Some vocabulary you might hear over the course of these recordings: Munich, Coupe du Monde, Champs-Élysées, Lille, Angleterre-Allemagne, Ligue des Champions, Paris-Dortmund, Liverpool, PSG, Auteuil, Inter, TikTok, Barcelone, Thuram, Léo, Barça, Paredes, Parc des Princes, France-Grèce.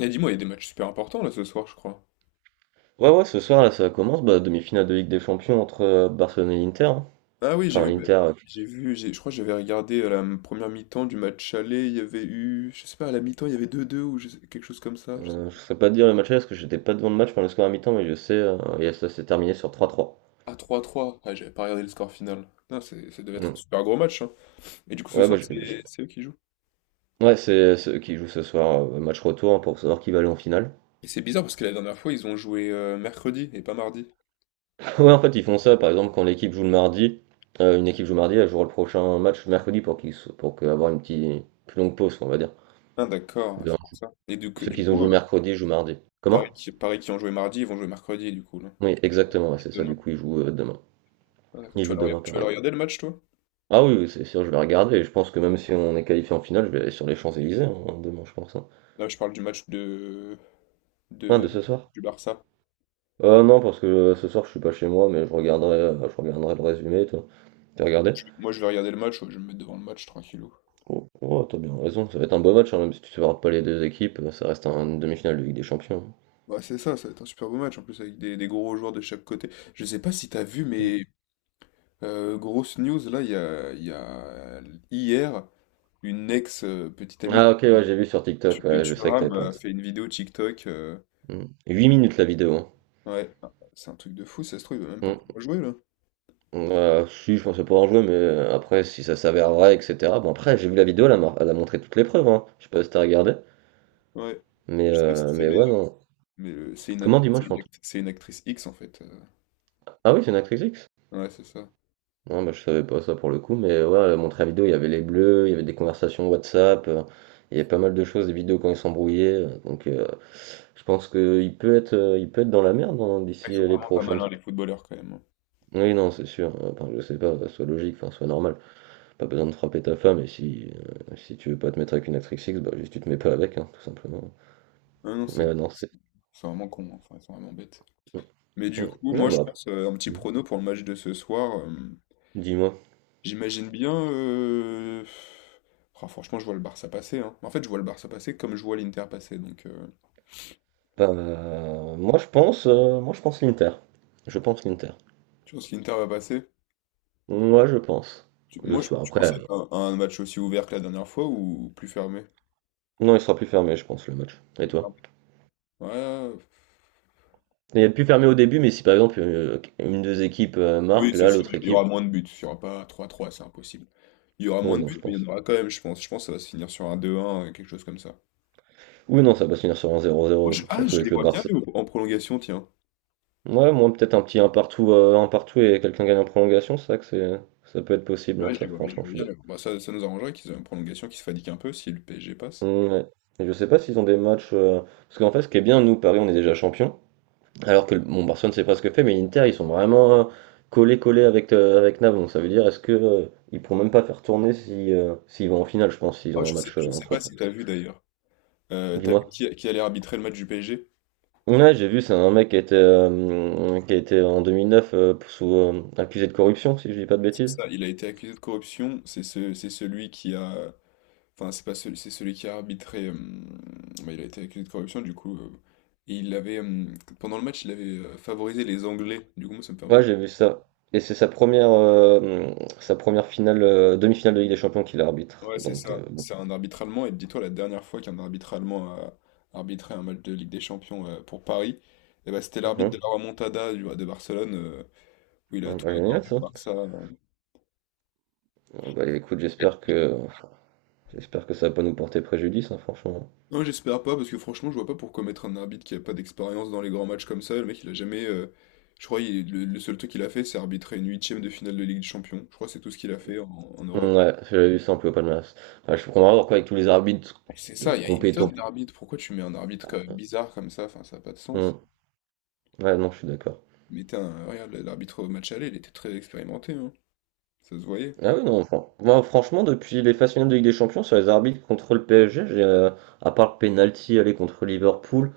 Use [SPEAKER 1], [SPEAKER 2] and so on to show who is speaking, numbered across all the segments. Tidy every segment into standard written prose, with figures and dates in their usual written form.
[SPEAKER 1] Et dis-moi, il y a des matchs super importants là ce soir, je crois.
[SPEAKER 2] Ouais, ouais, ce soir, là, ça commence, demi-finale de Ligue des Champions entre Barcelone et l'Inter, hein.
[SPEAKER 1] Ah oui, j'ai
[SPEAKER 2] Enfin,
[SPEAKER 1] vu,
[SPEAKER 2] l'Inter,
[SPEAKER 1] j'ai vu, je crois que j'avais regardé à la première mi-temps du match aller, il y avait eu, je sais pas, à la mi-temps il y avait deux deux ou quelque chose comme ça. Je sais.
[SPEAKER 2] je sais pas te dire le match là, parce que j'étais pas devant le match pendant le score à mi-temps, mais je sais, et ça s'est terminé sur 3-3.
[SPEAKER 1] Ah 3-3, ah, j'avais pas regardé le score final. Non, c'est- Ça devait être un
[SPEAKER 2] Mm.
[SPEAKER 1] super gros match, hein. Et du coup ce
[SPEAKER 2] Ouais,
[SPEAKER 1] soir c'est eux qui jouent.
[SPEAKER 2] ouais, c'est ceux qui jouent ce soir, match retour, hein, pour savoir qui va aller en finale.
[SPEAKER 1] Et c'est bizarre parce que la dernière fois, ils ont joué mercredi et pas mardi.
[SPEAKER 2] Ouais, en fait, ils font ça, par exemple, quand l'équipe joue le mardi, une équipe joue mardi, elle jouera le prochain match mercredi pour qu'ils, avoir une petite, plus longue pause, on va dire.
[SPEAKER 1] Ah d'accord, ouais,
[SPEAKER 2] De-
[SPEAKER 1] c'est pour ça. Et
[SPEAKER 2] Ceux qui ont joué mercredi jouent mardi. Comment?
[SPEAKER 1] Paris qui ont joué mardi, ils vont jouer mercredi du coup là.
[SPEAKER 2] Oui, exactement, ouais, c'est ça, du
[SPEAKER 1] Demain.
[SPEAKER 2] coup, ils jouent demain.
[SPEAKER 1] Ah, d'accord.
[SPEAKER 2] Ils
[SPEAKER 1] Tu vas
[SPEAKER 2] jouent demain,
[SPEAKER 1] tu vas le
[SPEAKER 2] pareil.
[SPEAKER 1] regarder le match toi?
[SPEAKER 2] Ah oui, oui, c'est sûr, je vais regarder. Je pense que même si on est qualifié en finale, je vais aller sur les Champs-Élysées hein, demain, je pense, hein.
[SPEAKER 1] Non, je parle du match
[SPEAKER 2] Ah, de
[SPEAKER 1] de,
[SPEAKER 2] ce soir?
[SPEAKER 1] du Barça.
[SPEAKER 2] Non, parce que ce soir, je suis pas chez moi, mais je regarderai le résumé, toi. T'as regardé?
[SPEAKER 1] Moi, je vais regarder le match, ouais, je vais me mettre devant le match tranquillou.
[SPEAKER 2] Oh, oh, t'as bien raison, ça va être un beau match, hein, même si tu ne supportes pas les deux équipes, ça reste une demi-finale de Ligue des Champions.
[SPEAKER 1] Bah, c'est ça, ça va être un super beau match en plus avec des gros joueurs de chaque côté. Je sais pas si t'as vu,
[SPEAKER 2] Mm.
[SPEAKER 1] mais grosse news là, il y a hier une ex petite amie
[SPEAKER 2] Ah ok, ouais, j'ai vu sur TikTok,
[SPEAKER 1] de
[SPEAKER 2] ouais, je sais que t'avais
[SPEAKER 1] Thuram
[SPEAKER 2] pas de
[SPEAKER 1] a
[SPEAKER 2] ça.
[SPEAKER 1] fait une vidéo TikTok,
[SPEAKER 2] Mm. 8 minutes la vidéo, hein.
[SPEAKER 1] ouais, c'est un truc de fou, ça se trouve, il va même pas
[SPEAKER 2] Mm.
[SPEAKER 1] pouvoir jouer là.
[SPEAKER 2] Si, je pensais pas en jouer, mais après, si ça s'avère vrai, etc. Bon, après, j'ai vu la vidéo, elle a, elle a montré toutes les preuves, hein. Je sais pas si t'as regardé.
[SPEAKER 1] Ouais, je sais pas si tu sais,
[SPEAKER 2] Mais ouais,
[SPEAKER 1] mais,
[SPEAKER 2] non.
[SPEAKER 1] mais, euh, c'est
[SPEAKER 2] Comment, dis-moi, je suis en tout.
[SPEAKER 1] c'est une actrice X en fait, euh.
[SPEAKER 2] Ah oui, c'est une actrice X?
[SPEAKER 1] Ouais, c'est ça.
[SPEAKER 2] Non, bah, je savais pas ça pour le coup, mais ouais, mon la vidéo, il y avait les bleus, il y avait des conversations WhatsApp, il y avait pas mal de choses, des vidéos quand ils s'embrouillaient, donc, je pense que il peut être dans la merde hein,
[SPEAKER 1] Ils
[SPEAKER 2] d'ici
[SPEAKER 1] sont
[SPEAKER 2] les
[SPEAKER 1] vraiment pas
[SPEAKER 2] prochaines.
[SPEAKER 1] malins les footballeurs quand même.
[SPEAKER 2] Oui, non, c'est sûr. Enfin, je sais pas, soit logique, enfin, soit normal. Pas besoin de frapper ta femme, et si, si tu veux pas te mettre avec une actrice X, bah, juste tu te mets pas avec, hein, tout simplement.
[SPEAKER 1] Ah non,
[SPEAKER 2] Mais
[SPEAKER 1] c'est
[SPEAKER 2] non,
[SPEAKER 1] c'est
[SPEAKER 2] c'est.
[SPEAKER 1] vraiment con, hein. Enfin, ils sont vraiment bêtes.
[SPEAKER 2] mm,
[SPEAKER 1] Mais du
[SPEAKER 2] mm.
[SPEAKER 1] coup,
[SPEAKER 2] Non,
[SPEAKER 1] moi, je
[SPEAKER 2] bah,
[SPEAKER 1] pense un petit prono pour le match de ce soir,
[SPEAKER 2] dis-moi.
[SPEAKER 1] j'imagine bien, ah, franchement, je vois le Barça passer, hein. En fait, je vois le Barça passer comme je vois l'Inter passer. Donc,
[SPEAKER 2] Moi je pense, moi je pense l'Inter. Je pense l'Inter.
[SPEAKER 1] tu penses que l'Inter va passer?
[SPEAKER 2] Moi je pense. Le soir.
[SPEAKER 1] Tu
[SPEAKER 2] Après,
[SPEAKER 1] penses que c'est un match aussi ouvert que la dernière fois ou plus fermé?
[SPEAKER 2] non, il sera plus fermé, je pense, le match. Et
[SPEAKER 1] Plus fermé.
[SPEAKER 2] toi?
[SPEAKER 1] Ouais,
[SPEAKER 2] Il est plus fermé au début, mais si par exemple une des équipes
[SPEAKER 1] oui,
[SPEAKER 2] marque,
[SPEAKER 1] c'est
[SPEAKER 2] là
[SPEAKER 1] sûr.
[SPEAKER 2] l'autre
[SPEAKER 1] Il y
[SPEAKER 2] équipe.
[SPEAKER 1] aura moins de buts. Il n'y aura pas 3 trois, c'est impossible. Il y aura moins
[SPEAKER 2] Oui,
[SPEAKER 1] de
[SPEAKER 2] non,
[SPEAKER 1] buts,
[SPEAKER 2] je
[SPEAKER 1] mais il y
[SPEAKER 2] pense.
[SPEAKER 1] en aura quand même, je pense. Je pense que ça va se finir sur un deux un quelque chose comme ça.
[SPEAKER 2] Oui, non, ça va se finir sur un zéro zéro,
[SPEAKER 1] Ah,
[SPEAKER 2] surtout
[SPEAKER 1] je les
[SPEAKER 2] avec le
[SPEAKER 1] vois bien,
[SPEAKER 2] Barça.
[SPEAKER 1] Léo. En prolongation, tiens.
[SPEAKER 2] Ouais, moi peut-être un petit un partout et quelqu'un gagne en prolongation, c'est ça que c'est, ça peut être possible, hein,
[SPEAKER 1] Ouais,
[SPEAKER 2] ça
[SPEAKER 1] je les
[SPEAKER 2] franchement, je
[SPEAKER 1] vois
[SPEAKER 2] suis
[SPEAKER 1] bien,
[SPEAKER 2] d'accord.
[SPEAKER 1] Léo. Bah, ça nous arrangerait qu'ils aient une prolongation qui se fatigue un peu si le PSG passe.
[SPEAKER 2] Ouais. Et je sais pas s'ils ont des matchs, parce qu'en fait, ce qui est bien, nous Paris, on est déjà champion. Alors que bon, Barcelone c'est pas ce que fait, mais l'Inter ils sont vraiment collés collés avec avec Naples. Donc ça veut dire est-ce que ils pourront même pas faire tourner si s'ils vont en finale, je pense, s'ils
[SPEAKER 1] Ah,
[SPEAKER 2] ont un match
[SPEAKER 1] je sais
[SPEAKER 2] entre
[SPEAKER 1] pas
[SPEAKER 2] temps.
[SPEAKER 1] si t'as vu d'ailleurs. T'as vu
[SPEAKER 2] Dis-moi.
[SPEAKER 1] qui allait arbitrer le match du PSG?
[SPEAKER 2] Ouais, j'ai vu, c'est un mec qui a été en 2009 sous, accusé de corruption, si je dis pas de
[SPEAKER 1] C'est
[SPEAKER 2] bêtises.
[SPEAKER 1] ça. Il a été accusé de corruption. C'est celui qui a. Enfin, c'est pas celui, c'est celui qui a arbitré, bah, il a été accusé de corruption, du coup, et il avait, pendant le match, il avait favorisé les Anglais. Du coup, moi, ça me fait un peu.
[SPEAKER 2] Ouais, j'ai vu ça. Et c'est sa première finale, demi-finale de Ligue des Champions qu'il arbitre.
[SPEAKER 1] Ouais, c'est
[SPEAKER 2] Donc
[SPEAKER 1] ça.
[SPEAKER 2] bon.
[SPEAKER 1] C'est un arbitre allemand. Et dis-toi, la dernière fois qu'un arbitre allemand a arbitré un match de Ligue des Champions pour Paris, eh ben, c'était l'arbitre de
[SPEAKER 2] Mhm.
[SPEAKER 1] la remontada de Barcelone, où il a
[SPEAKER 2] Bon,
[SPEAKER 1] tout
[SPEAKER 2] bah, génial
[SPEAKER 1] accordé
[SPEAKER 2] ça.
[SPEAKER 1] au Barça, euh.
[SPEAKER 2] Bon, bah écoute, j'espère que ça va pas nous porter préjudice, hein, franchement.
[SPEAKER 1] Non, j'espère pas, parce que franchement, je vois pas pourquoi mettre un arbitre qui a pas d'expérience dans les grands matchs comme ça. Le mec, il a jamais, je crois le seul truc qu'il a fait, c'est arbitrer une huitième de finale de Ligue des Champions. Je crois que c'est tout ce qu'il a fait en Europe.
[SPEAKER 2] Ouais, j'avais vu ça un peu au palmarès. Bah, je comprends pas pourquoi avec tous les arbitres
[SPEAKER 1] Et c'est
[SPEAKER 2] de
[SPEAKER 1] ça, il y a une
[SPEAKER 2] compétents.
[SPEAKER 1] tonne d'arbitres. Pourquoi tu mets un arbitre bizarre comme ça? Enfin, ça n'a pas de sens.
[SPEAKER 2] Hmm. Ouais, non, je suis d'accord.
[SPEAKER 1] Mais regarde, l'arbitre au match aller, il était très expérimenté, hein. Ça se voyait.
[SPEAKER 2] Ah oui, non, moi, franchement, depuis les phases finales de Ligue des Champions, sur les arbitres contre le PSG, à part le penalty aller contre Liverpool,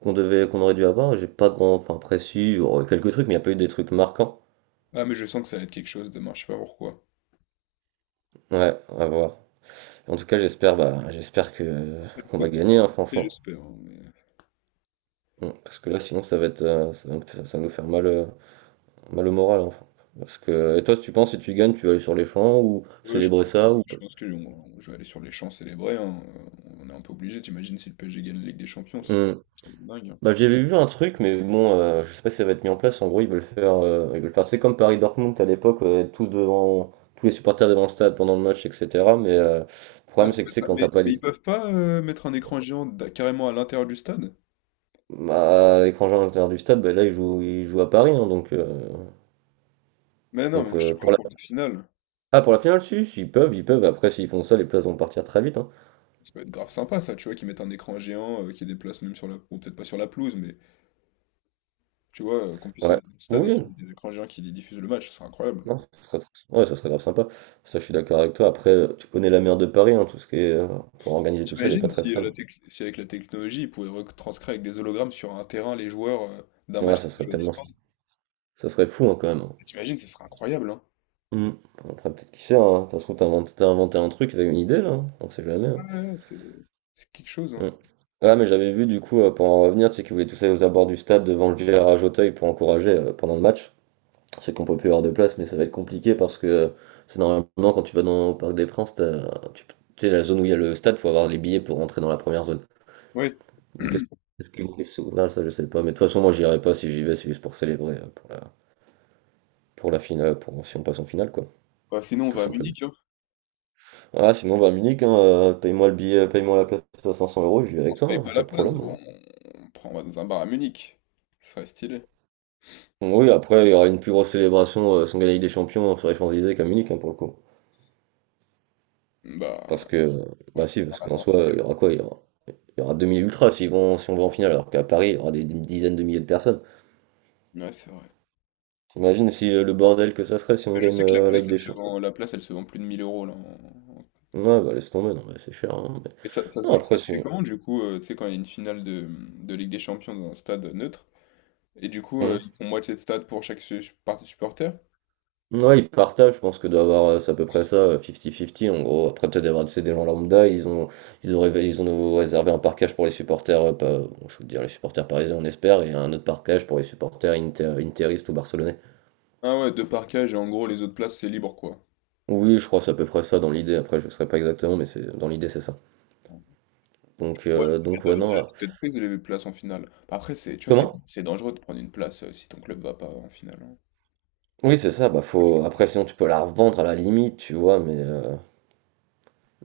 [SPEAKER 2] qu'on aurait dû avoir, j'ai pas grand, enfin, précis, il y aurait quelques trucs, mais il n'y a pas eu des trucs marquants.
[SPEAKER 1] Ah, mais je sens que ça va être quelque chose demain, je sais pas pourquoi.
[SPEAKER 2] Ouais, à voir. En tout cas, j'espère, bah, j'espère que
[SPEAKER 1] Après le
[SPEAKER 2] qu'on
[SPEAKER 1] foot,
[SPEAKER 2] va
[SPEAKER 1] il va
[SPEAKER 2] gagner, hein,
[SPEAKER 1] rater,
[SPEAKER 2] franchement.
[SPEAKER 1] j'espère, hein, mais…
[SPEAKER 2] Hmm, parce que là, sinon, ça va être, ça va nous faire mal, bah, le moral, en fait. Parce que, et toi, si tu penses, si tu gagnes, tu vas aller sur les champs ou
[SPEAKER 1] Ouais,
[SPEAKER 2] célébrer ça ou...
[SPEAKER 1] je pense que je vais aller sur les champs célébrer, hein, on est un peu obligé, t'imagines si le PSG gagne la Ligue des Champions, c'est
[SPEAKER 2] Hmm.
[SPEAKER 1] c'est dingue, hein.
[SPEAKER 2] Bah, j'avais vu un truc, mais bon, je sais pas si ça va être mis en place. En gros, ils veulent faire, c'est comme Paris-Dortmund à l'époque, être tous devant, tous les supporters devant le stade pendant le match, etc. Mais le
[SPEAKER 1] Ah,
[SPEAKER 2] problème,
[SPEAKER 1] ça
[SPEAKER 2] c'est
[SPEAKER 1] peut
[SPEAKER 2] que
[SPEAKER 1] être
[SPEAKER 2] c'est quand t'as pas
[SPEAKER 1] mais ils
[SPEAKER 2] les,
[SPEAKER 1] peuvent pas mettre un écran géant carrément à l'intérieur du stade?
[SPEAKER 2] bah, à l'étranger à l'intérieur du stade, bah, là, ils jouent à Paris, hein, donc,
[SPEAKER 1] Mais non, mais moi, je te
[SPEAKER 2] pour
[SPEAKER 1] parle
[SPEAKER 2] la,
[SPEAKER 1] pour la finale.
[SPEAKER 2] ah, pour la finale, si, si, ils peuvent, ils peuvent. Après, s'ils font ça, les places vont partir très vite, hein.
[SPEAKER 1] Ça peut être grave sympa, ça, tu vois, qu'ils mettent un écran géant qui déplace même sur la… Bon, peut-être pas sur la pelouse, mais tu vois, qu'on puisse
[SPEAKER 2] Ouais.
[SPEAKER 1] aller au stade et
[SPEAKER 2] Oui,
[SPEAKER 1] qu'il y ait des écrans géants qui diffusent le match, ce serait incroyable.
[SPEAKER 2] non, ça serait, ouais, ça serait grave sympa. Ça, je suis d'accord avec toi. Après, tu connais la mer de Paris, hein, tout ce qui est pour organiser tout ça, elle est
[SPEAKER 1] T'imagines
[SPEAKER 2] pas très
[SPEAKER 1] si,
[SPEAKER 2] fan.
[SPEAKER 1] si avec la technologie, ils pouvaient retranscrire avec des hologrammes sur un terrain les joueurs d'un match
[SPEAKER 2] Ouais, ça
[SPEAKER 1] qu'ils
[SPEAKER 2] serait
[SPEAKER 1] jouent à
[SPEAKER 2] tellement,
[SPEAKER 1] distance?
[SPEAKER 2] ça serait fou hein, quand même, hein.
[SPEAKER 1] T'imagines, ce serait incroyable, hein?
[SPEAKER 2] Hmm. Après, peut-être qui sait, hein. Ça se trouve, t'as inventé un truc, t'as eu une idée là, hein, on sait jamais,
[SPEAKER 1] Ouais,
[SPEAKER 2] hein.
[SPEAKER 1] ouais, c'est quelque chose, hein?
[SPEAKER 2] Hmm. Ah, mais j'avais vu du coup, pour en revenir, tu sais qu'ils voulaient tous aller aux abords du stade devant le virage Auteuil pour encourager pendant le match. C'est qu'on peut plus avoir de place, mais ça va être compliqué parce que c'est normalement quand tu vas dans au Parc des Princes, tu tu sais, la zone où il y a le stade, faut avoir les billets pour rentrer dans la première zone.
[SPEAKER 1] Ouais.
[SPEAKER 2] Qu'est-ce Qu'est-ce qui me kiffe souvenir, ça je sais pas. Mais de toute façon, moi j'irai pas si j'y vais, c'est juste pour célébrer, pour la finale, pour si on passe en finale, quoi,
[SPEAKER 1] Bah, sinon, on
[SPEAKER 2] tout
[SPEAKER 1] va à
[SPEAKER 2] simplement.
[SPEAKER 1] Munich, hein.
[SPEAKER 2] Ah, sinon, va à Munich, hein, paye-moi le billet, paye-moi la place à 500 euros, je vais
[SPEAKER 1] On
[SPEAKER 2] avec
[SPEAKER 1] se
[SPEAKER 2] toi,
[SPEAKER 1] paye
[SPEAKER 2] hein,
[SPEAKER 1] pas la
[SPEAKER 2] pas de
[SPEAKER 1] place,
[SPEAKER 2] problème,
[SPEAKER 1] mais
[SPEAKER 2] hein.
[SPEAKER 1] bon, on va dans un bar à Munich. Ce serait stylé.
[SPEAKER 2] Oui, après, il y aura une plus grosse célébration sans gagner des champions sur les Champs-Élysées qu'à Munich, hein, pour le coup.
[SPEAKER 1] Bah,
[SPEAKER 2] Parce que,
[SPEAKER 1] ouais,
[SPEAKER 2] bah si,
[SPEAKER 1] par
[SPEAKER 2] parce
[SPEAKER 1] la
[SPEAKER 2] qu'en soi,
[SPEAKER 1] sortie des
[SPEAKER 2] il y aura quoi? Il y aura 2 000 ultras s'ils vont, si on va en finale, alors qu'à Paris, il y aura des dizaines de milliers de personnes.
[SPEAKER 1] gens. Ouais, c'est vrai.
[SPEAKER 2] T'imagines si le bordel que ça serait si on
[SPEAKER 1] Mais je
[SPEAKER 2] gagne
[SPEAKER 1] sais que
[SPEAKER 2] la Ligue des Champions?
[SPEAKER 1] la place, elle se vend plus de 1000 euros, là,
[SPEAKER 2] Ouais, bah laisse tomber, non mais c'est cher, hein, mais...
[SPEAKER 1] et
[SPEAKER 2] Non,
[SPEAKER 1] ça
[SPEAKER 2] après
[SPEAKER 1] se fait
[SPEAKER 2] c'est...
[SPEAKER 1] comment, du coup, tu sais, quand il y a une finale de Ligue des Champions dans un stade neutre? Et du coup,
[SPEAKER 2] Hmm.
[SPEAKER 1] ils font moitié de stade pour chaque partie supporter.
[SPEAKER 2] Ouais, ils partagent, je pense que doit avoir, c'est à peu près ça, 50-50 en gros. Après peut-être d'avoir c'est des gens lambda, ils ont réservé un parquage pour les supporters, bon, je veux dire les supporters parisiens on espère, et un autre parquage pour les supporters interistes ou barcelonais.
[SPEAKER 1] Ah ouais, deux parquages et en gros, les autres places, c'est libre, quoi.
[SPEAKER 2] Oui, je crois que c'est à peu près ça dans l'idée, après je ne saurais pas exactement, mais c'est dans l'idée c'est ça. Donc,
[SPEAKER 1] Ouais, elles
[SPEAKER 2] ouais,
[SPEAKER 1] doivent
[SPEAKER 2] non...
[SPEAKER 1] déjà toutes être prises, les places en finale. Bah, après, c'est, tu vois,
[SPEAKER 2] Comment?
[SPEAKER 1] c'est dangereux de prendre une place si ton club va pas en finale, hein.
[SPEAKER 2] Oui, c'est ça, bah faut... Après sinon tu peux la revendre à la limite, tu vois, mais...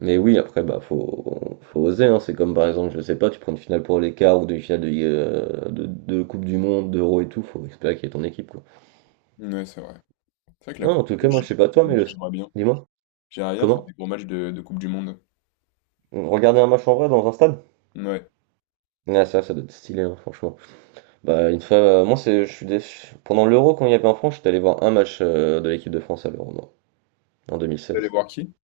[SPEAKER 2] mais oui, après, bah, faut, faut oser, hein. C'est comme par exemple, je sais pas, tu prends une finale pour les quarts ou demi finale de, de Coupe du Monde, d'Euro et tout, faut espérer qu'il y ait ton équipe, quoi.
[SPEAKER 1] Ouais, c'est vrai. C'est vrai que la
[SPEAKER 2] Non,
[SPEAKER 1] Coupe
[SPEAKER 2] en tout
[SPEAKER 1] du
[SPEAKER 2] cas,
[SPEAKER 1] Monde, je
[SPEAKER 2] moi,
[SPEAKER 1] sais
[SPEAKER 2] je sais pas
[SPEAKER 1] pas,
[SPEAKER 2] toi,
[SPEAKER 1] pour
[SPEAKER 2] mais
[SPEAKER 1] le
[SPEAKER 2] le.
[SPEAKER 1] match, j'aimerais bien.
[SPEAKER 2] Dis-moi,
[SPEAKER 1] J'aimerais bien faire
[SPEAKER 2] comment?
[SPEAKER 1] des gros matchs de Coupe du Monde.
[SPEAKER 2] Regarder un match en vrai dans un stade?
[SPEAKER 1] Ouais.
[SPEAKER 2] Ah, ça doit être stylé, hein, franchement. Bah, une fois, je suis pendant l'Euro, quand il y avait en France, j'étais allé voir un match de l'équipe de France à l'Euro, moi, en
[SPEAKER 1] Vous allez
[SPEAKER 2] 2016.
[SPEAKER 1] voir qui?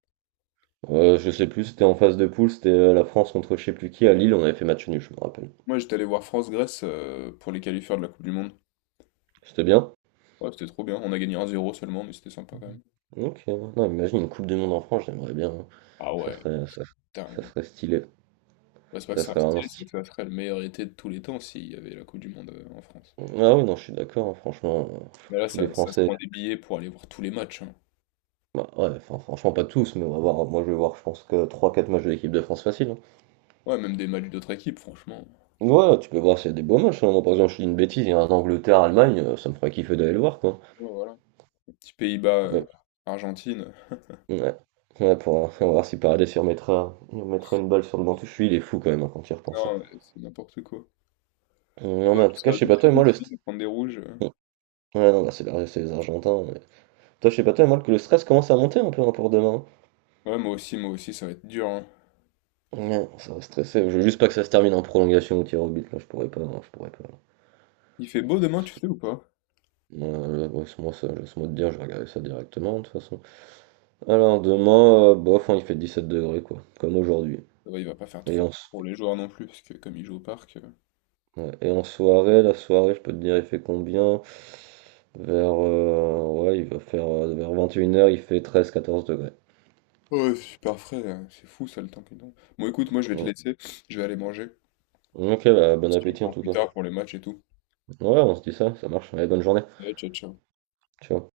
[SPEAKER 2] Je sais plus, c'était en phase de poule, c'était la France contre je sais plus qui à Lille, on avait fait match nul, je me rappelle.
[SPEAKER 1] Moi, j'étais allé voir France-Grèce pour les qualifications de la Coupe du Monde.
[SPEAKER 2] C'était bien?
[SPEAKER 1] Ouais, c'était trop bien. On a gagné 1-0 seulement, mais c'était sympa quand même.
[SPEAKER 2] Ok, ouais, non, imagine une Coupe du Monde en France, j'aimerais bien, hein.
[SPEAKER 1] Ah
[SPEAKER 2] Ça
[SPEAKER 1] ouais,
[SPEAKER 2] serait,
[SPEAKER 1] c'est
[SPEAKER 2] ça
[SPEAKER 1] dingue.
[SPEAKER 2] serait stylé.
[SPEAKER 1] Ouais, c'est pas que
[SPEAKER 2] Ça
[SPEAKER 1] c'est un
[SPEAKER 2] serait vraiment
[SPEAKER 1] style, c'est
[SPEAKER 2] stylé.
[SPEAKER 1] que ça serait le meilleur été de tous les temps s'il y avait la Coupe du Monde en France.
[SPEAKER 2] Ah oui, non, je suis d'accord, hein, franchement,
[SPEAKER 1] Mais là,
[SPEAKER 2] tous les
[SPEAKER 1] ça se
[SPEAKER 2] Français.
[SPEAKER 1] prend des billets pour aller voir tous les matchs, hein.
[SPEAKER 2] Bah ouais, enfin, franchement, pas tous, mais on va voir. Moi, je vais voir, je pense que trois, quatre matchs de l'équipe de France facile, hein.
[SPEAKER 1] Ouais, même des matchs d'autres équipes, franchement.
[SPEAKER 2] Ouais, tu peux voir s'il y a des beaux matchs, hein. Moi, par exemple, je dis une bêtise, il y a un Angleterre-Allemagne, ça me ferait kiffer d'aller le voir, quoi.
[SPEAKER 1] Ouais, voilà. Les Petits Pays-Bas,
[SPEAKER 2] Ouais,
[SPEAKER 1] Argentine.
[SPEAKER 2] ouais. Ouais, pour, on va voir si Paredes il remettra une balle sur le banc. Je suis, il est fou quand même hein, quand il repense, hein.
[SPEAKER 1] Non, mais c'est n'importe quoi.
[SPEAKER 2] Non,
[SPEAKER 1] Toi,
[SPEAKER 2] mais en tout
[SPEAKER 1] ça
[SPEAKER 2] cas,
[SPEAKER 1] va
[SPEAKER 2] je sais
[SPEAKER 1] être
[SPEAKER 2] pas
[SPEAKER 1] très
[SPEAKER 2] toi, et moi, le
[SPEAKER 1] difficile
[SPEAKER 2] st-.
[SPEAKER 1] de prendre des rouges, euh.
[SPEAKER 2] Ouais, non, bah, c'est les Argentins. Toi, je sais pas toi, mais moi que le stress commence à monter un peu hein, pour demain.
[SPEAKER 1] Ouais, moi aussi, ça va être dur, hein.
[SPEAKER 2] Ouais, ça va stresser. Je veux juste pas que ça se termine en prolongation ou tir au but. Là, je pourrais pas, hein, je pourrais pas.
[SPEAKER 1] Il fait beau demain, tu sais ou pas?
[SPEAKER 2] Là, ouais, laisse-moi ça, laisse-moi te dire, je vais regarder ça directement de toute façon. Alors demain, bof, hein, il fait 17 degrés quoi, comme aujourd'hui.
[SPEAKER 1] Ouais, il va pas faire
[SPEAKER 2] Et
[SPEAKER 1] trop
[SPEAKER 2] en,
[SPEAKER 1] peur
[SPEAKER 2] s-
[SPEAKER 1] pour les joueurs non plus, parce que comme ils jouent au parc, euh.
[SPEAKER 2] ouais, et en soirée, la soirée, je peux te dire, il fait combien? Vers, ouais, il va faire vers 21 heures il fait 13-14 degrés.
[SPEAKER 1] Ouais, c'est super frais, c'est fou ça le temps qu'ils ont. Bon, écoute, moi je vais te
[SPEAKER 2] Mm.
[SPEAKER 1] laisser, je vais aller manger.
[SPEAKER 2] Ok, bah, bon
[SPEAKER 1] Si tu me
[SPEAKER 2] appétit en
[SPEAKER 1] prends
[SPEAKER 2] tout
[SPEAKER 1] plus
[SPEAKER 2] cas.
[SPEAKER 1] tard pour les matchs et tout.
[SPEAKER 2] Ouais, on se dit ça, ça marche. Allez, bonne journée.
[SPEAKER 1] Ouais, ciao, ciao.
[SPEAKER 2] Ciao.